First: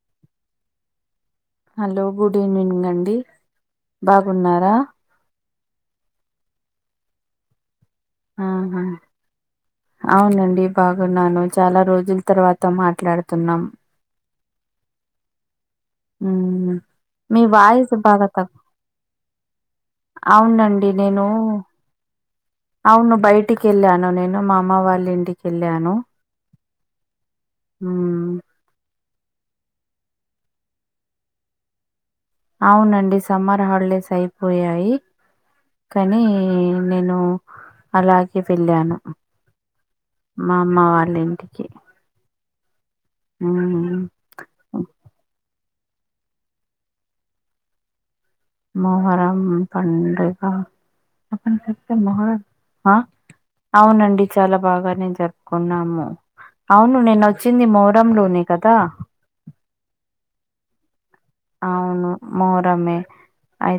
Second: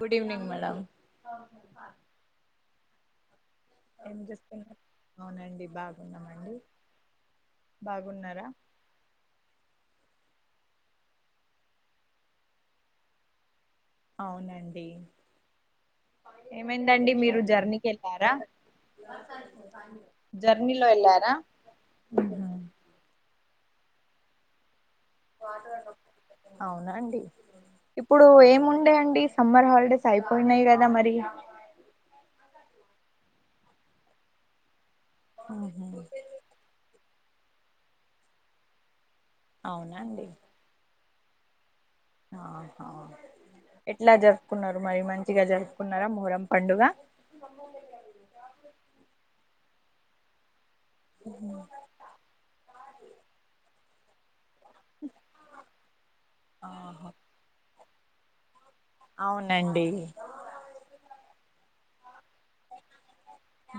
Good evening madam. Hello good evening అండి. ఏం బాగున్నారా చేస్తున్నారు? అవునండి బాగున్నామండి. బాగున్నరా? ఆ అవునండి బాగున్నాను, చాలా రోజుల తర్వాత మాట్లాడుతున్నాం. అవునండి. మ్మ్ ఏమైందండి మీరు మీ జర్నీకి వాయిస్ బాగా ఎళ్ళారా? తక్కు జర్నీలో అవునండి నేను ఎళ్ళారా? అవును బయటికి ఎళ్ళాను నేను మా అమ్మ వాళ్ళ ఇం అవునా అండి, ఇప్పుడు మ్మ్ ఏముండే అండి. సమ్మర్ హాలిడేస్ అయిపోయినయి కదా మరి. అవునండి సమ్మర్ హాలిడేస్ అయిపోయాయి ఉహు కనీ నేను అలాగే వెళ్ళాను. అవునా అండి. మా అమ్మవాళ్ళ ఇంటికి. ఆహా మ్మ్ ఎట్ల జరుపుకున్నరు మరి మంచిగా జరుపుకున్నరా మొహరం పండుగ. మొహరం పండుగ అయితే మొహరం ఆ అవునండి. చాలా బాగానే జరుపుకున్నాము, అవును ఆహా నేను వచ్చింది మొహరంలోనే కదా. అవునండి. అవును మొహరమే.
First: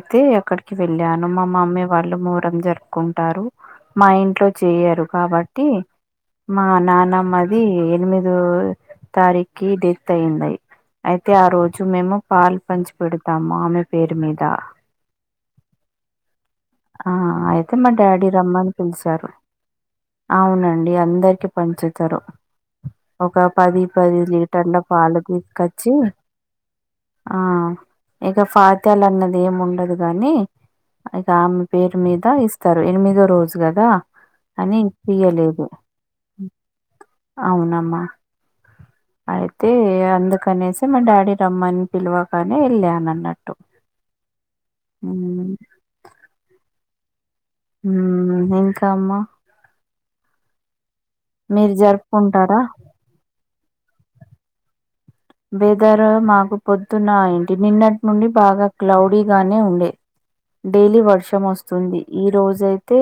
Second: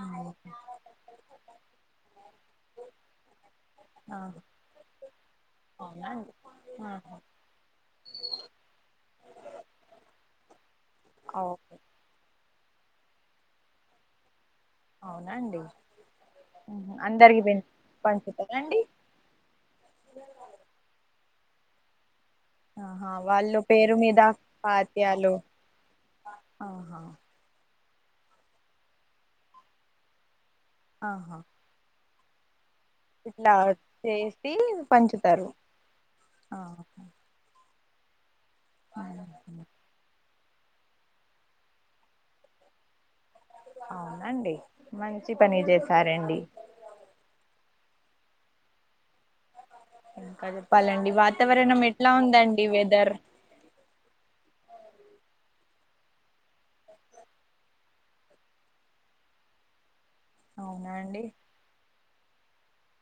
ఆ అక్కడికి వెళ్ళాను. మా మమ్మీ వాళ్ళు మొహరం జరుపుకుంటారు. మా ఇంట్లో చేయరు కాబట్టి అవునండి మా ఆహా నాన్నమ్మది ఎనిమిదో తారీఖి డెత్ అయింది అయి అయితే ఆ ఓకే రోజు మేము పాలు పంచి పెడతాము ఆమె పేరు మీద. అవునా అండి. ఆ అయితే మా డాడీ రమ్మని పంచుతారండి పిలిసారు. అవునండి అందరికి పంచుతరు. ఆహా ఒక వాళ్ళు పది పేరు మీద పది లీటర్ల పాలు పాత్యాలు తీసుకొచ్చి ఆహా ఆ ఇగ ఫాత్యాలు అన్నది ఏం ఉండదు కాని దా ఆహా ఆమె పేరు మీద ఇస్ స్తరు ఎనిమిదో ఇట్లా రోజు కదా చేసి అని పంచుతారు ఇయలేదు. ఆహా. అవునమ్మా ఊహు. అయితే అందుకనేసి అయితే మా డాడీ రమ్మని పిలవగానే ఎళ్ళాను అన్న అవునండి మంచిపనే చేసారండి. హ్మ్ ఇంకా అమ్మా? ఇంకా చెప్పాలండి, మీరు వాతావరణం ఎట్లా జరుపుకుంటారా ఉందండి వెదర్? వేదర్ మాకు పొద్దున్న ఏంటి నిన్నటి నుండి బాగా క్లౌడీగానే ఉండే. అవునా డైలీ అండి వర్షం వస్తు తుంది ఈ రోజ అయితే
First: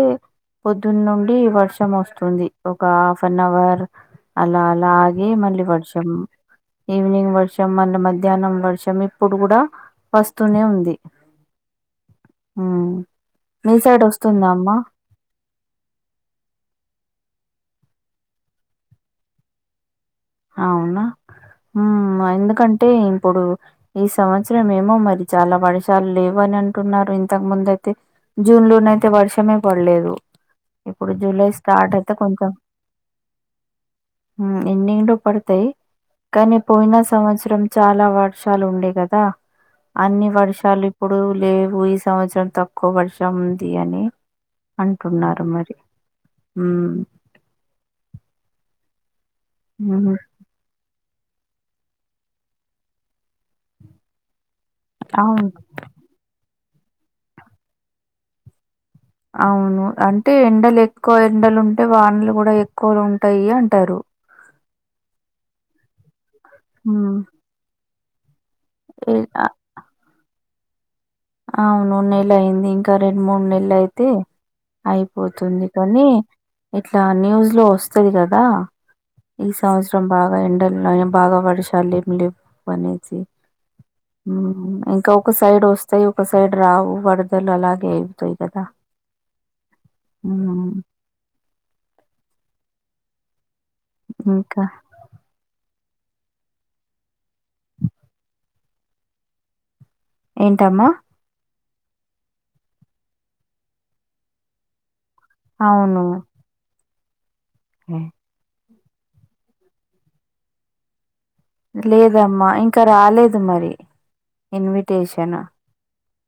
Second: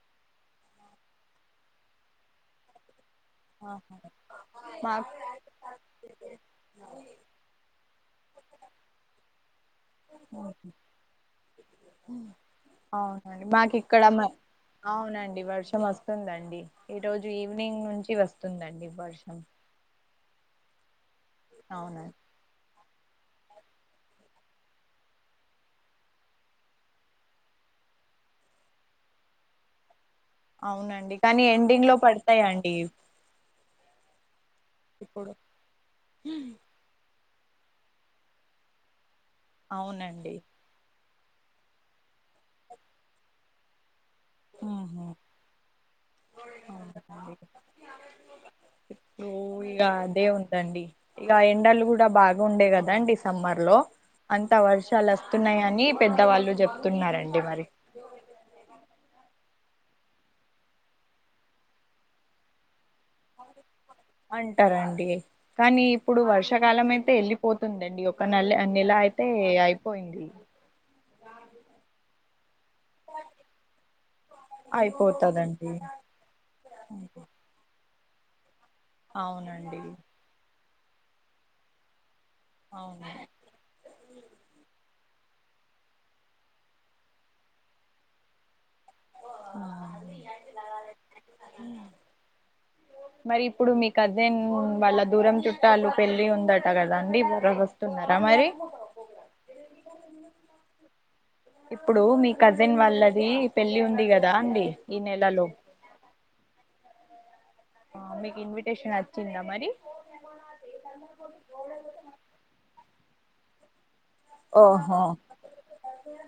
పొద్దున్న నుండి వర్షం వస్తుంది. ఒక హాఫ్ అన్ అవర్ ఆహా అలా అలా మాకు ఆగి మళ్ళీ వర్షం ఈవినింగ్ వర్ష్ షం మళ్ళ మధ్యాహ్నం వర్షం ఇప్పుడు కూడా వస్తూనే ఉంది. ఉమ్. అవునండి మాకు మీ ఇక్కడ సైడ్ వస్తుందా అమ్మా అవునండి వర్షం వస్ స్తుందండి ఈ రోజు ఈవినింగ్ నుంచి వస్తుందండి వర్షం. అవునా అవునండి ఎందుకంటే ఇప్పుడు ఈ సంవత్సరం ఏమో మరి చాలా వర్షాలు లేవు అని అంటున్నారు ఇంతకు ముందు అయితే. జూన్ లో నయితే వర్షమే పడలేదు, ఇప్పుడు అవునండి కానీ జూలై ఎండింగ్ లో స్టార్ట్ అయితే కొంచెం పడతాయండి ఉమ్ ఎండింగ్లో ఇప్పుడు పడతయి కనీ పోయిన సంవత్సరం చాలా వర్షాలు ఉండే కదా అన్ని అవునండి వర్షాలు ఇప్పుడు లేవు ఈ సంవత్సరం తక్కువ వర్షం ఉంది అని ఆహా అంటున్నారు మరి, ఉమ్ ను ఇగ హుహు. అదే ఉందండి. ఇక ఎండలు గుడ బాగ ఉండే కదా సమ్మర్ లో, అంత వర్షాలు అవును. అస్తున్నయని పెద్దవాళ్ళు చెప్తున్నారండి మరి. అవును అంటే ఎండలు ఎక్కువ ఎండలు ఉంటే వానలు గుడ ఎక్కువగా ఉంటాయి అంటారు అంటరండి కానీ ఇప్పుడు వర్షాకాలం అయితే హ్మ్. ఎళ్ళిపోతుందండి ఒక నెలె అం నెలా ఏ అయితే ఆ అయిపోయింది. అవును నెల అయింది ఇంక క రెండు మూడు నెలలయితే అయిపోతుంది అయిపోతదండి కనీ ఇట్ల న్యూస్ లో వస్తది కదా ఈ అవునండి సంవత్సరం బాగా ఎండలు ఉన్నాయా బాగా వర్షాలు ఏం లేవు అవును అనేసి ఉమ్ ఇంకా ఒక సైడ్ ఒస్ తై ఒక సైడ్ రావు వరదలు అలాగే అవుతయి కదా. హ్మ్. మరి ఇప్పుడు మీ కజిన్ ఇంకా వాళ్ళ దూరం చుట్టాలు పెళ్లి ఉందట కదా అండి, మీరు ఈరోజు వస్తున్నరా మరి? ఏంటమ్మా ఇప్పుడు మీ కజిన్ వాళ్ళది పెళ్లి ఉంది కదా అండి, ఈ నెలలో అవును ఆ మీకు ఇన్విటేషన్ అచ్చిందా మరి? [inaudible] లేదమ్మా ఇంకా రాలేదు మరి ఓహో ఇన్విటేషను.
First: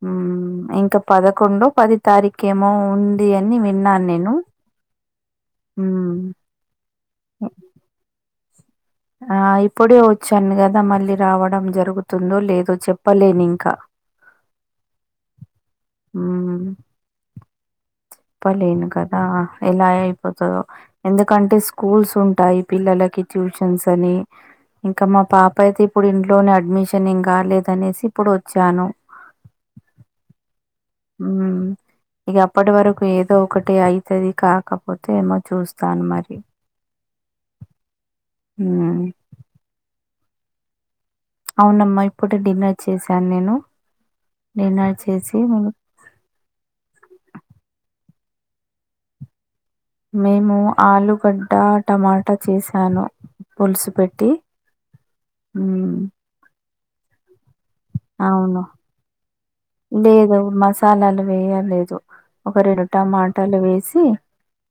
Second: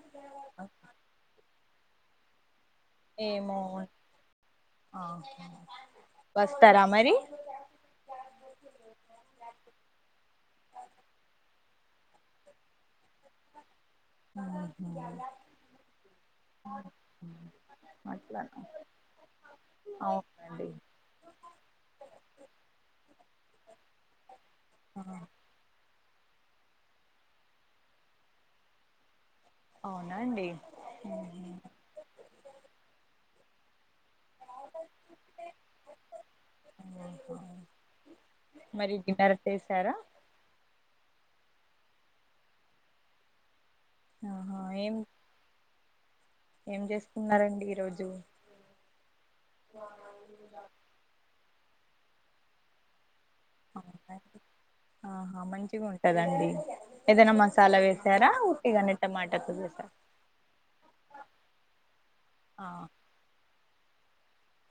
ఉమ్ ఇంకా పదకొండో పది తారీఖేమో ఉంది ఏమో అని విన్నాను నేను, ఉమ్ ఇస్తారా మరి ఆ ఇప్పుడే వచ్చాను కదా మళ్ళీ రావడం జరుగుతుందో లేదో చెప్పలేనింకా. ఆహ పలేను కదా ఎలా అయిపోతదో. అవునండి ఎందుకంటే స్కూల్స్ ఉంటాయి పిల్లలకి ట్యూషన్స్ అని ఇంకా మా పాప్ ఇప్పుడయితే ఇప్పుడు ఇంట్లోనే అడ్మిషన్ ఏం కాలేదనేసి ఇప్పుడు వచ్చాను. అవునా అండి? ఉమ్ ఇగ అప్పటి వరకు ఏదో ఒకటి ఐతది కా కాపోతే ఏమో చూస్తాను మరి, మరి ఉమ్ డిన్నర్ చేసారా అవునమ్మా ఇప్పుడే డిన్నర్ చేశాను నేను, ఆహా ఏం డిన్నర్ చేసి ఏం చేసుకున్నారండి ఈ రోజు? మేము ఆలుగడ్డ, టమాటా చేశాను. పులుసు పెట్టి. ఆహా మంచిగ హ్మ్. ఉంటదండి. ఏదైనా మసాలా వేసారా, అవును. ఉట్టిగనే టమాట కు లేదు మసాలాలు వేయలేదు, ఒక ఆ రెండు టమాటాలు వేసి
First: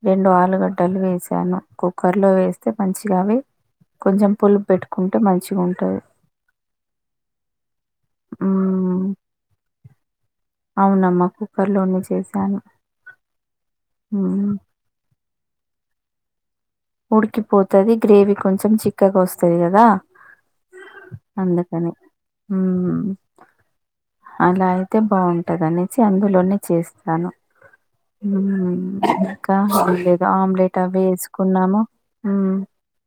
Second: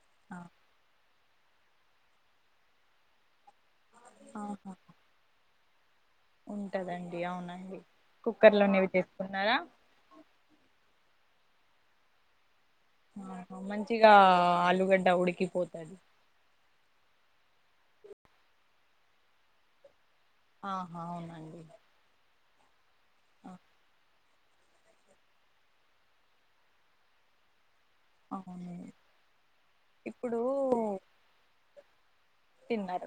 రెండు ఆ ఆలుగడ్డలు వేసాను, కుక్కర్లో వేస్తే మంచిగవి కొంచం పులు ఆహా పెట్టుకుంటే మంచిగ ఉంటది. ఉంటదండి అవునండి కుక్కర్ లోనే ఇవి హ్మ్. చేసుకున్నారా అవునమ్మా కుక్కర్ లోనే చేశాను ఆహా మంచిగా హ్మ్. ఆలుగడ్డ ఉడికిపోతది ఉడికిపోతది గ్రేవీ కొంచెం చిక్కగా వస్తది కదా ఆహా అవునండి అందుకని మ్మ్ ఆ అలా అయితే బాగుంటది అనేసి అందులోనే చేస్తాను మ్మ్ అవును ఇంకా ఏం లేదు ఇప్పుడు ఆమ్లెట్ అవి వేసుకున్నాము తిన్నారు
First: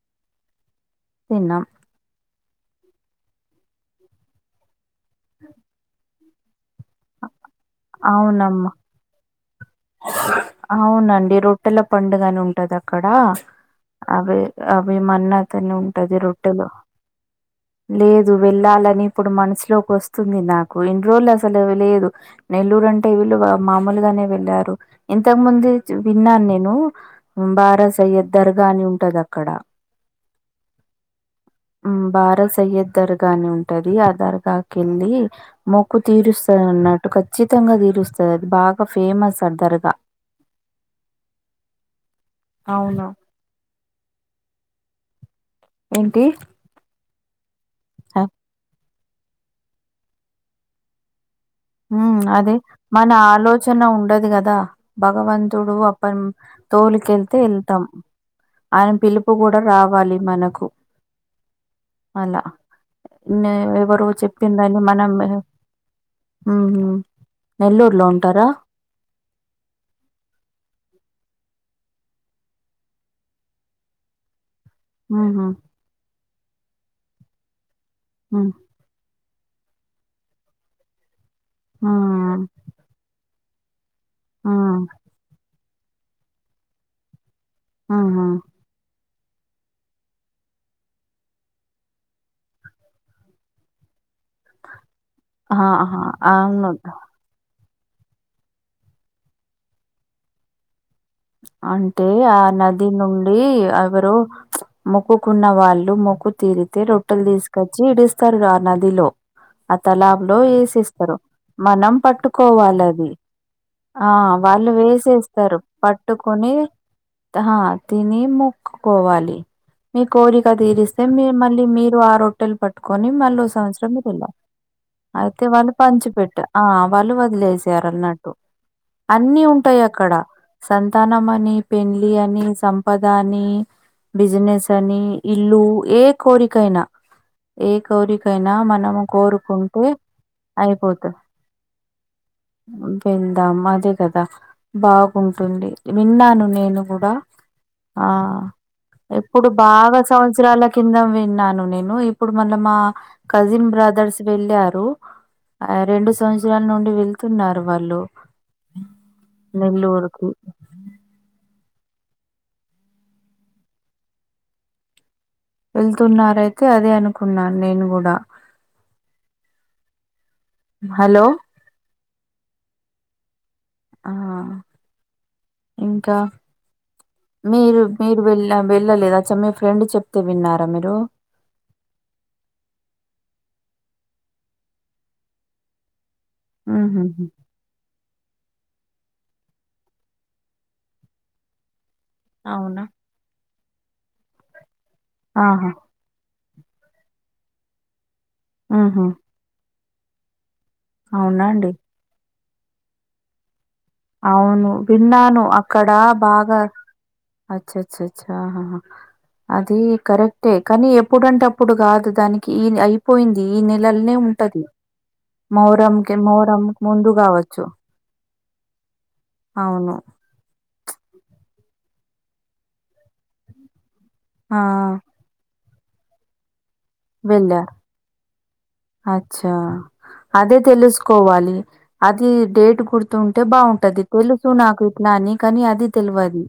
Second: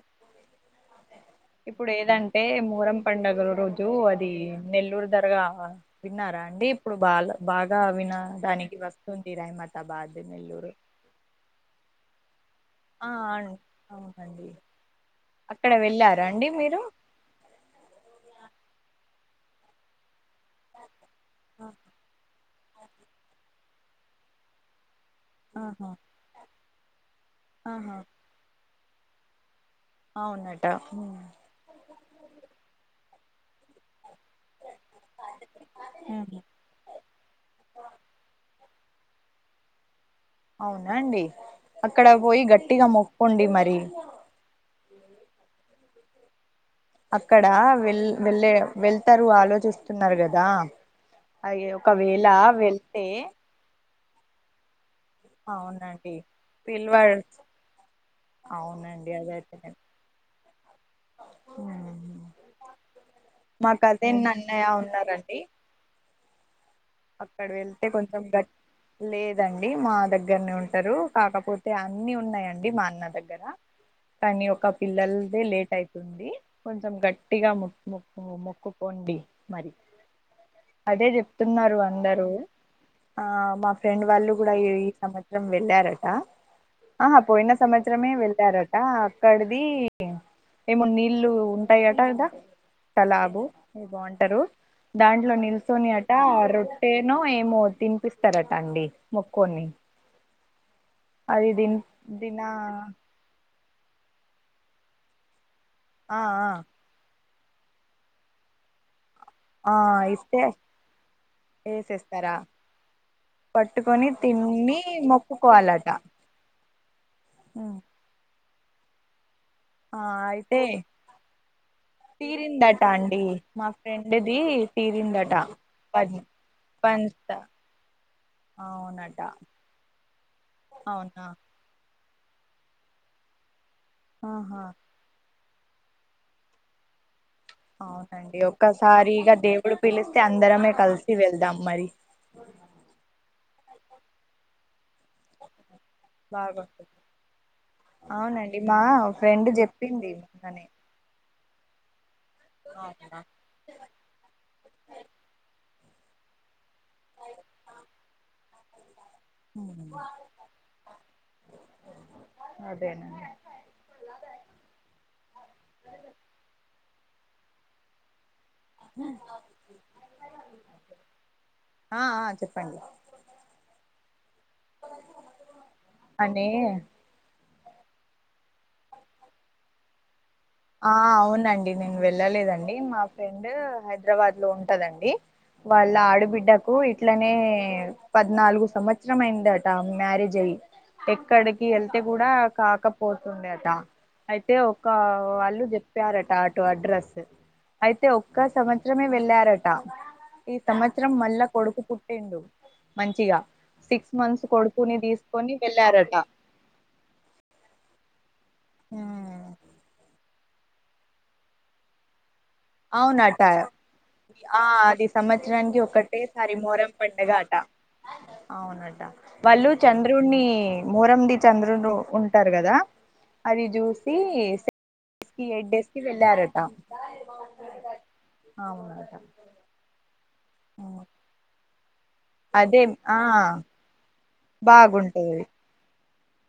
తిన్నాం ఇప్పుడు ఏదంటే మూరం పండుగల రోజు అది నెల్లూరు ధరగా విన్నారఅండి ఇప్పుడు బాల బాగా విన అవునమ్మా డానికి వస్తుంది రైమతాబాద్ నెల్లూరు అవునండి రొ ట్టల పండుగనే ఉంటది అక్ అక్కడ ఆ అవి అవునండి అవి అక్కడ మన్నతని ఉంటది వెళ్ళారా అండి రొట్టెలో మీరు లేదు వెళ్ళాలని ఇప్పుడు మనసులోకి వస్ వస్తుంది నాకు ఇన్ని రోజులు అసలు లేదు నెల్లూరు అంటే వీళ్లుు మామూలుగానే వెళ్ళారు ఇంతకు ముంది ఆహా విన్నాను నేను మ్మ్ బారా ఆహా సయ్యద్ దర్గా అని ఉంటది అక్కడ అవునట మ్మ్ భారత్ సయ్యద్ దర్గా అని ఉంటది ఆ ధర్ దాకింది మొక్కు ఉహు తీరుస్తన్నట్టు క ఖచ్చితంగా తీరుస్తది అది బాగా ఫేమస్ అది దర్గా అవునా అండి అక్కడ పోయి గట్టిగా అవును మొక్కుండి మరి ఏంటి అక్కడ వెల్ వెళ్ళే వెళ్తారు ఆలోచిస్తున్నారు కదా అయ్యో ఒకవేళ వెళ్తే చన ఉండదు కదా భగవంతుడు అప్ప అవునండి పిల్వాడు తొలికెళ్తే వెళ్తాం ఆయన అవునండి పిలుపు అదైతే కూడా రావాలి మనకు అలా ఇంగ మాకు ఎవరో అదే చెప్పిన అన్నయ్య దాన్ని మనం విన ఉన్నారండి మ్మ్ అక్కడ వెళ్తే నెల్లూరులో కొంచెం ఉంటారా గట్ లేదండి మా దగ్గరనే ఉంటారు కాకపోతే అన్ని ఉన్నాయండి మా అన్న దగ్గర కానీ ఒక మ్మ్ పిల్లలదే హ్మ్ లేట్ అయితుంది కొంచెం గట్టిగా ముక్ ము మ్మ్ మొక్కు పోండి మరి అదే చెప్తున్నారు అందరూ ఆ మా ఫ్రెండ్ వాళ్ళు కూడా మ్మ్ ఈ సంవత్సరం వెళ్ళారట ఆహా పోయిన మ్మ్ సంవత్సరమే మ్మ్ వెళ్ళార ట అక్కడిది ఏమో నీళ్లు ఉంటాయట కదా కలాబు బాగుంటారు దాంట్లో నిల్చొని ఆహా అట రో అవును ట్టెనో ఏమో తినిపిస్తారట అండి మొక్క్కోని అంటే ఆ దిన నది నుండి ఎవరు మొక్కుకున్న వాళ్ళు వాళ్ళు ఆ మొక్కు ఆ తీరితే రొట్టెలు తీసుకొచ్చి ఇడిస్తారు రా నదిలో ఆ తలాబ్ లో వేసేస్తారు మనం వేసేస్తారా పట్టుకోవాలి అది పట్టుకొని ఆ వాళ్ళు తిని వేసేస్తారు మొక్కుకోవాలట పట్టుకొని ఆ తిని మొక్కుకోవాలి ఆ మీ కోరిక అయితే తీరిస్తే మీ మళ్ళీ మీరు ఆ రొట్టెలు తీరిందట పట్టుకొని అండి మళ్ళీ మా సంవత్సరం మీరు వెళ్ళి ఫ్రెండ్ది తీరిందట అయితే వాళ్ళు పని పంచిపెట్ట ఆ వాళ్ళు పంచ వదిలేసారు అన్నట్టు అవునట అన్ని ఉంటాయి అక్కడ సంతానం అవునా అని నీ పెళ్లి అని సంపద అని ఆహా బిజినెస్ అని ఇల్లు ఏ కోరికయినా ఏ అవునండి కోరికైనా మనము ఒక్కసారిగా దేవుడు కోరుకుంటే పిలిస్తే అందరమే కలిసి అయిపోతాది వెళ్దాం మరి [unintelligible] అదే కదా బాగుంటుంది విన్నాను నేను బాగుంటుంది కూడా ఆ అవునండి మా ఫ్రెండ్ ఇప్పుడు బాగా చెప్పింది మొన్ననే సంవత్సరాలకి కింద విన్నాను నేను ఇప్పుడు మళ్లా మా అవునా కజిన్ బ్రదర్స్ వెళ్ళారు ఆ రెండు సంవత్సరాల నుండి వెళ్తున్నారు వాళ్ళు నెల్లూరుకి అదేనండీ వెళ్తున్నారు అయితే అదే అనుకున్నాను నేను కూడా [inaudible] హలో ఆ ఆ చెప్పండి ఆ ఇంకా అని మీరు మీరు వెళ్ళ వెళ్ళలేదా అచ్చం మీ ఫ్రెండ్ చెప్తే విన్నారు ఆ అవునండి నేను వెళ్ళలేదండి మా ఫ్రెండ్ హైదరాబాద్ లో ఉంటదండి వాళ్ళ ఆడబిడ్డ బిడ్డ కు ఉహుహు ఇట్లనే పద్నాలుగు సంవత్సరం అయిందట మ్యారేజ్ అయ్యి అక్కడికి వెళ్తే కూడా అవునా కాకపోతుందే అట అయితే ఒక వాళ్ళు ఆహా చెప్ చెప్పారట ఆటో అడ్రస్ అయితే ఒక్క సంవత్సరమే ఉహు వెళ్ళారట ఈ సంవత్సరం మళ్ళా అవునా అండి కొడుకు పుట్టిండు మంచిగా సిక్స్ మంత్స్ అవును కొడుకుని విన్నాను తీసుకొని అక్కడ వెళ్ళారట బాగా అచ్చ చ్చచ్చహ ఆ అది కరెక్టే కానీ ఎప్పుడంటే అప్పుడు కాదు దానికి అవునట అయిపోయింది ఈ నెలలనే ఆ ఉంటది అది సంవత్సరానికి మొహరంకి మొహరం ముందు కావచ్చు చ్చో అవునంటా వాళ్ళు చంద్రున్ని మొహరం ది చంద్రుడు ఉంటారు కదా అది చూసి ఆ ఎయిట్ డేస్ కి వెళ్ళారటా వెళ్లారు అవును గదా ఆ అదే తెలుసుకోవాలి అది డేట్ అదే ఆ గుర్తుంటే బాగుంటది తెలుసు నాకు ఇట్లా అని బాగుంటది కానీ అది తెలవదు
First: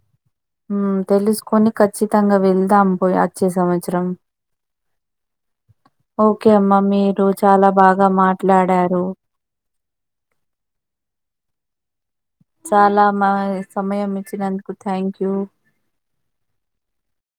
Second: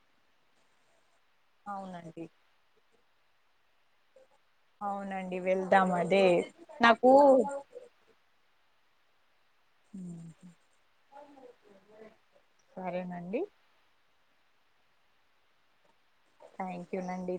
హ్మ్ తెలుసుకు కొన్ని అవునండి ఖచ్చితంగా వెళ్దాం పోయి అచ్చే సంవత్సరం అవునండి వెళ్దాం అదే ఓకే అమ్మ. నాకూ మీరు చాలా బాగా మాట్లాడారు [unintelligible] చాలా మా సరేనండి సమయం ఇచ్చినందుకు థ్యాంక్ యూ థ్యాంక్ యూ అండీ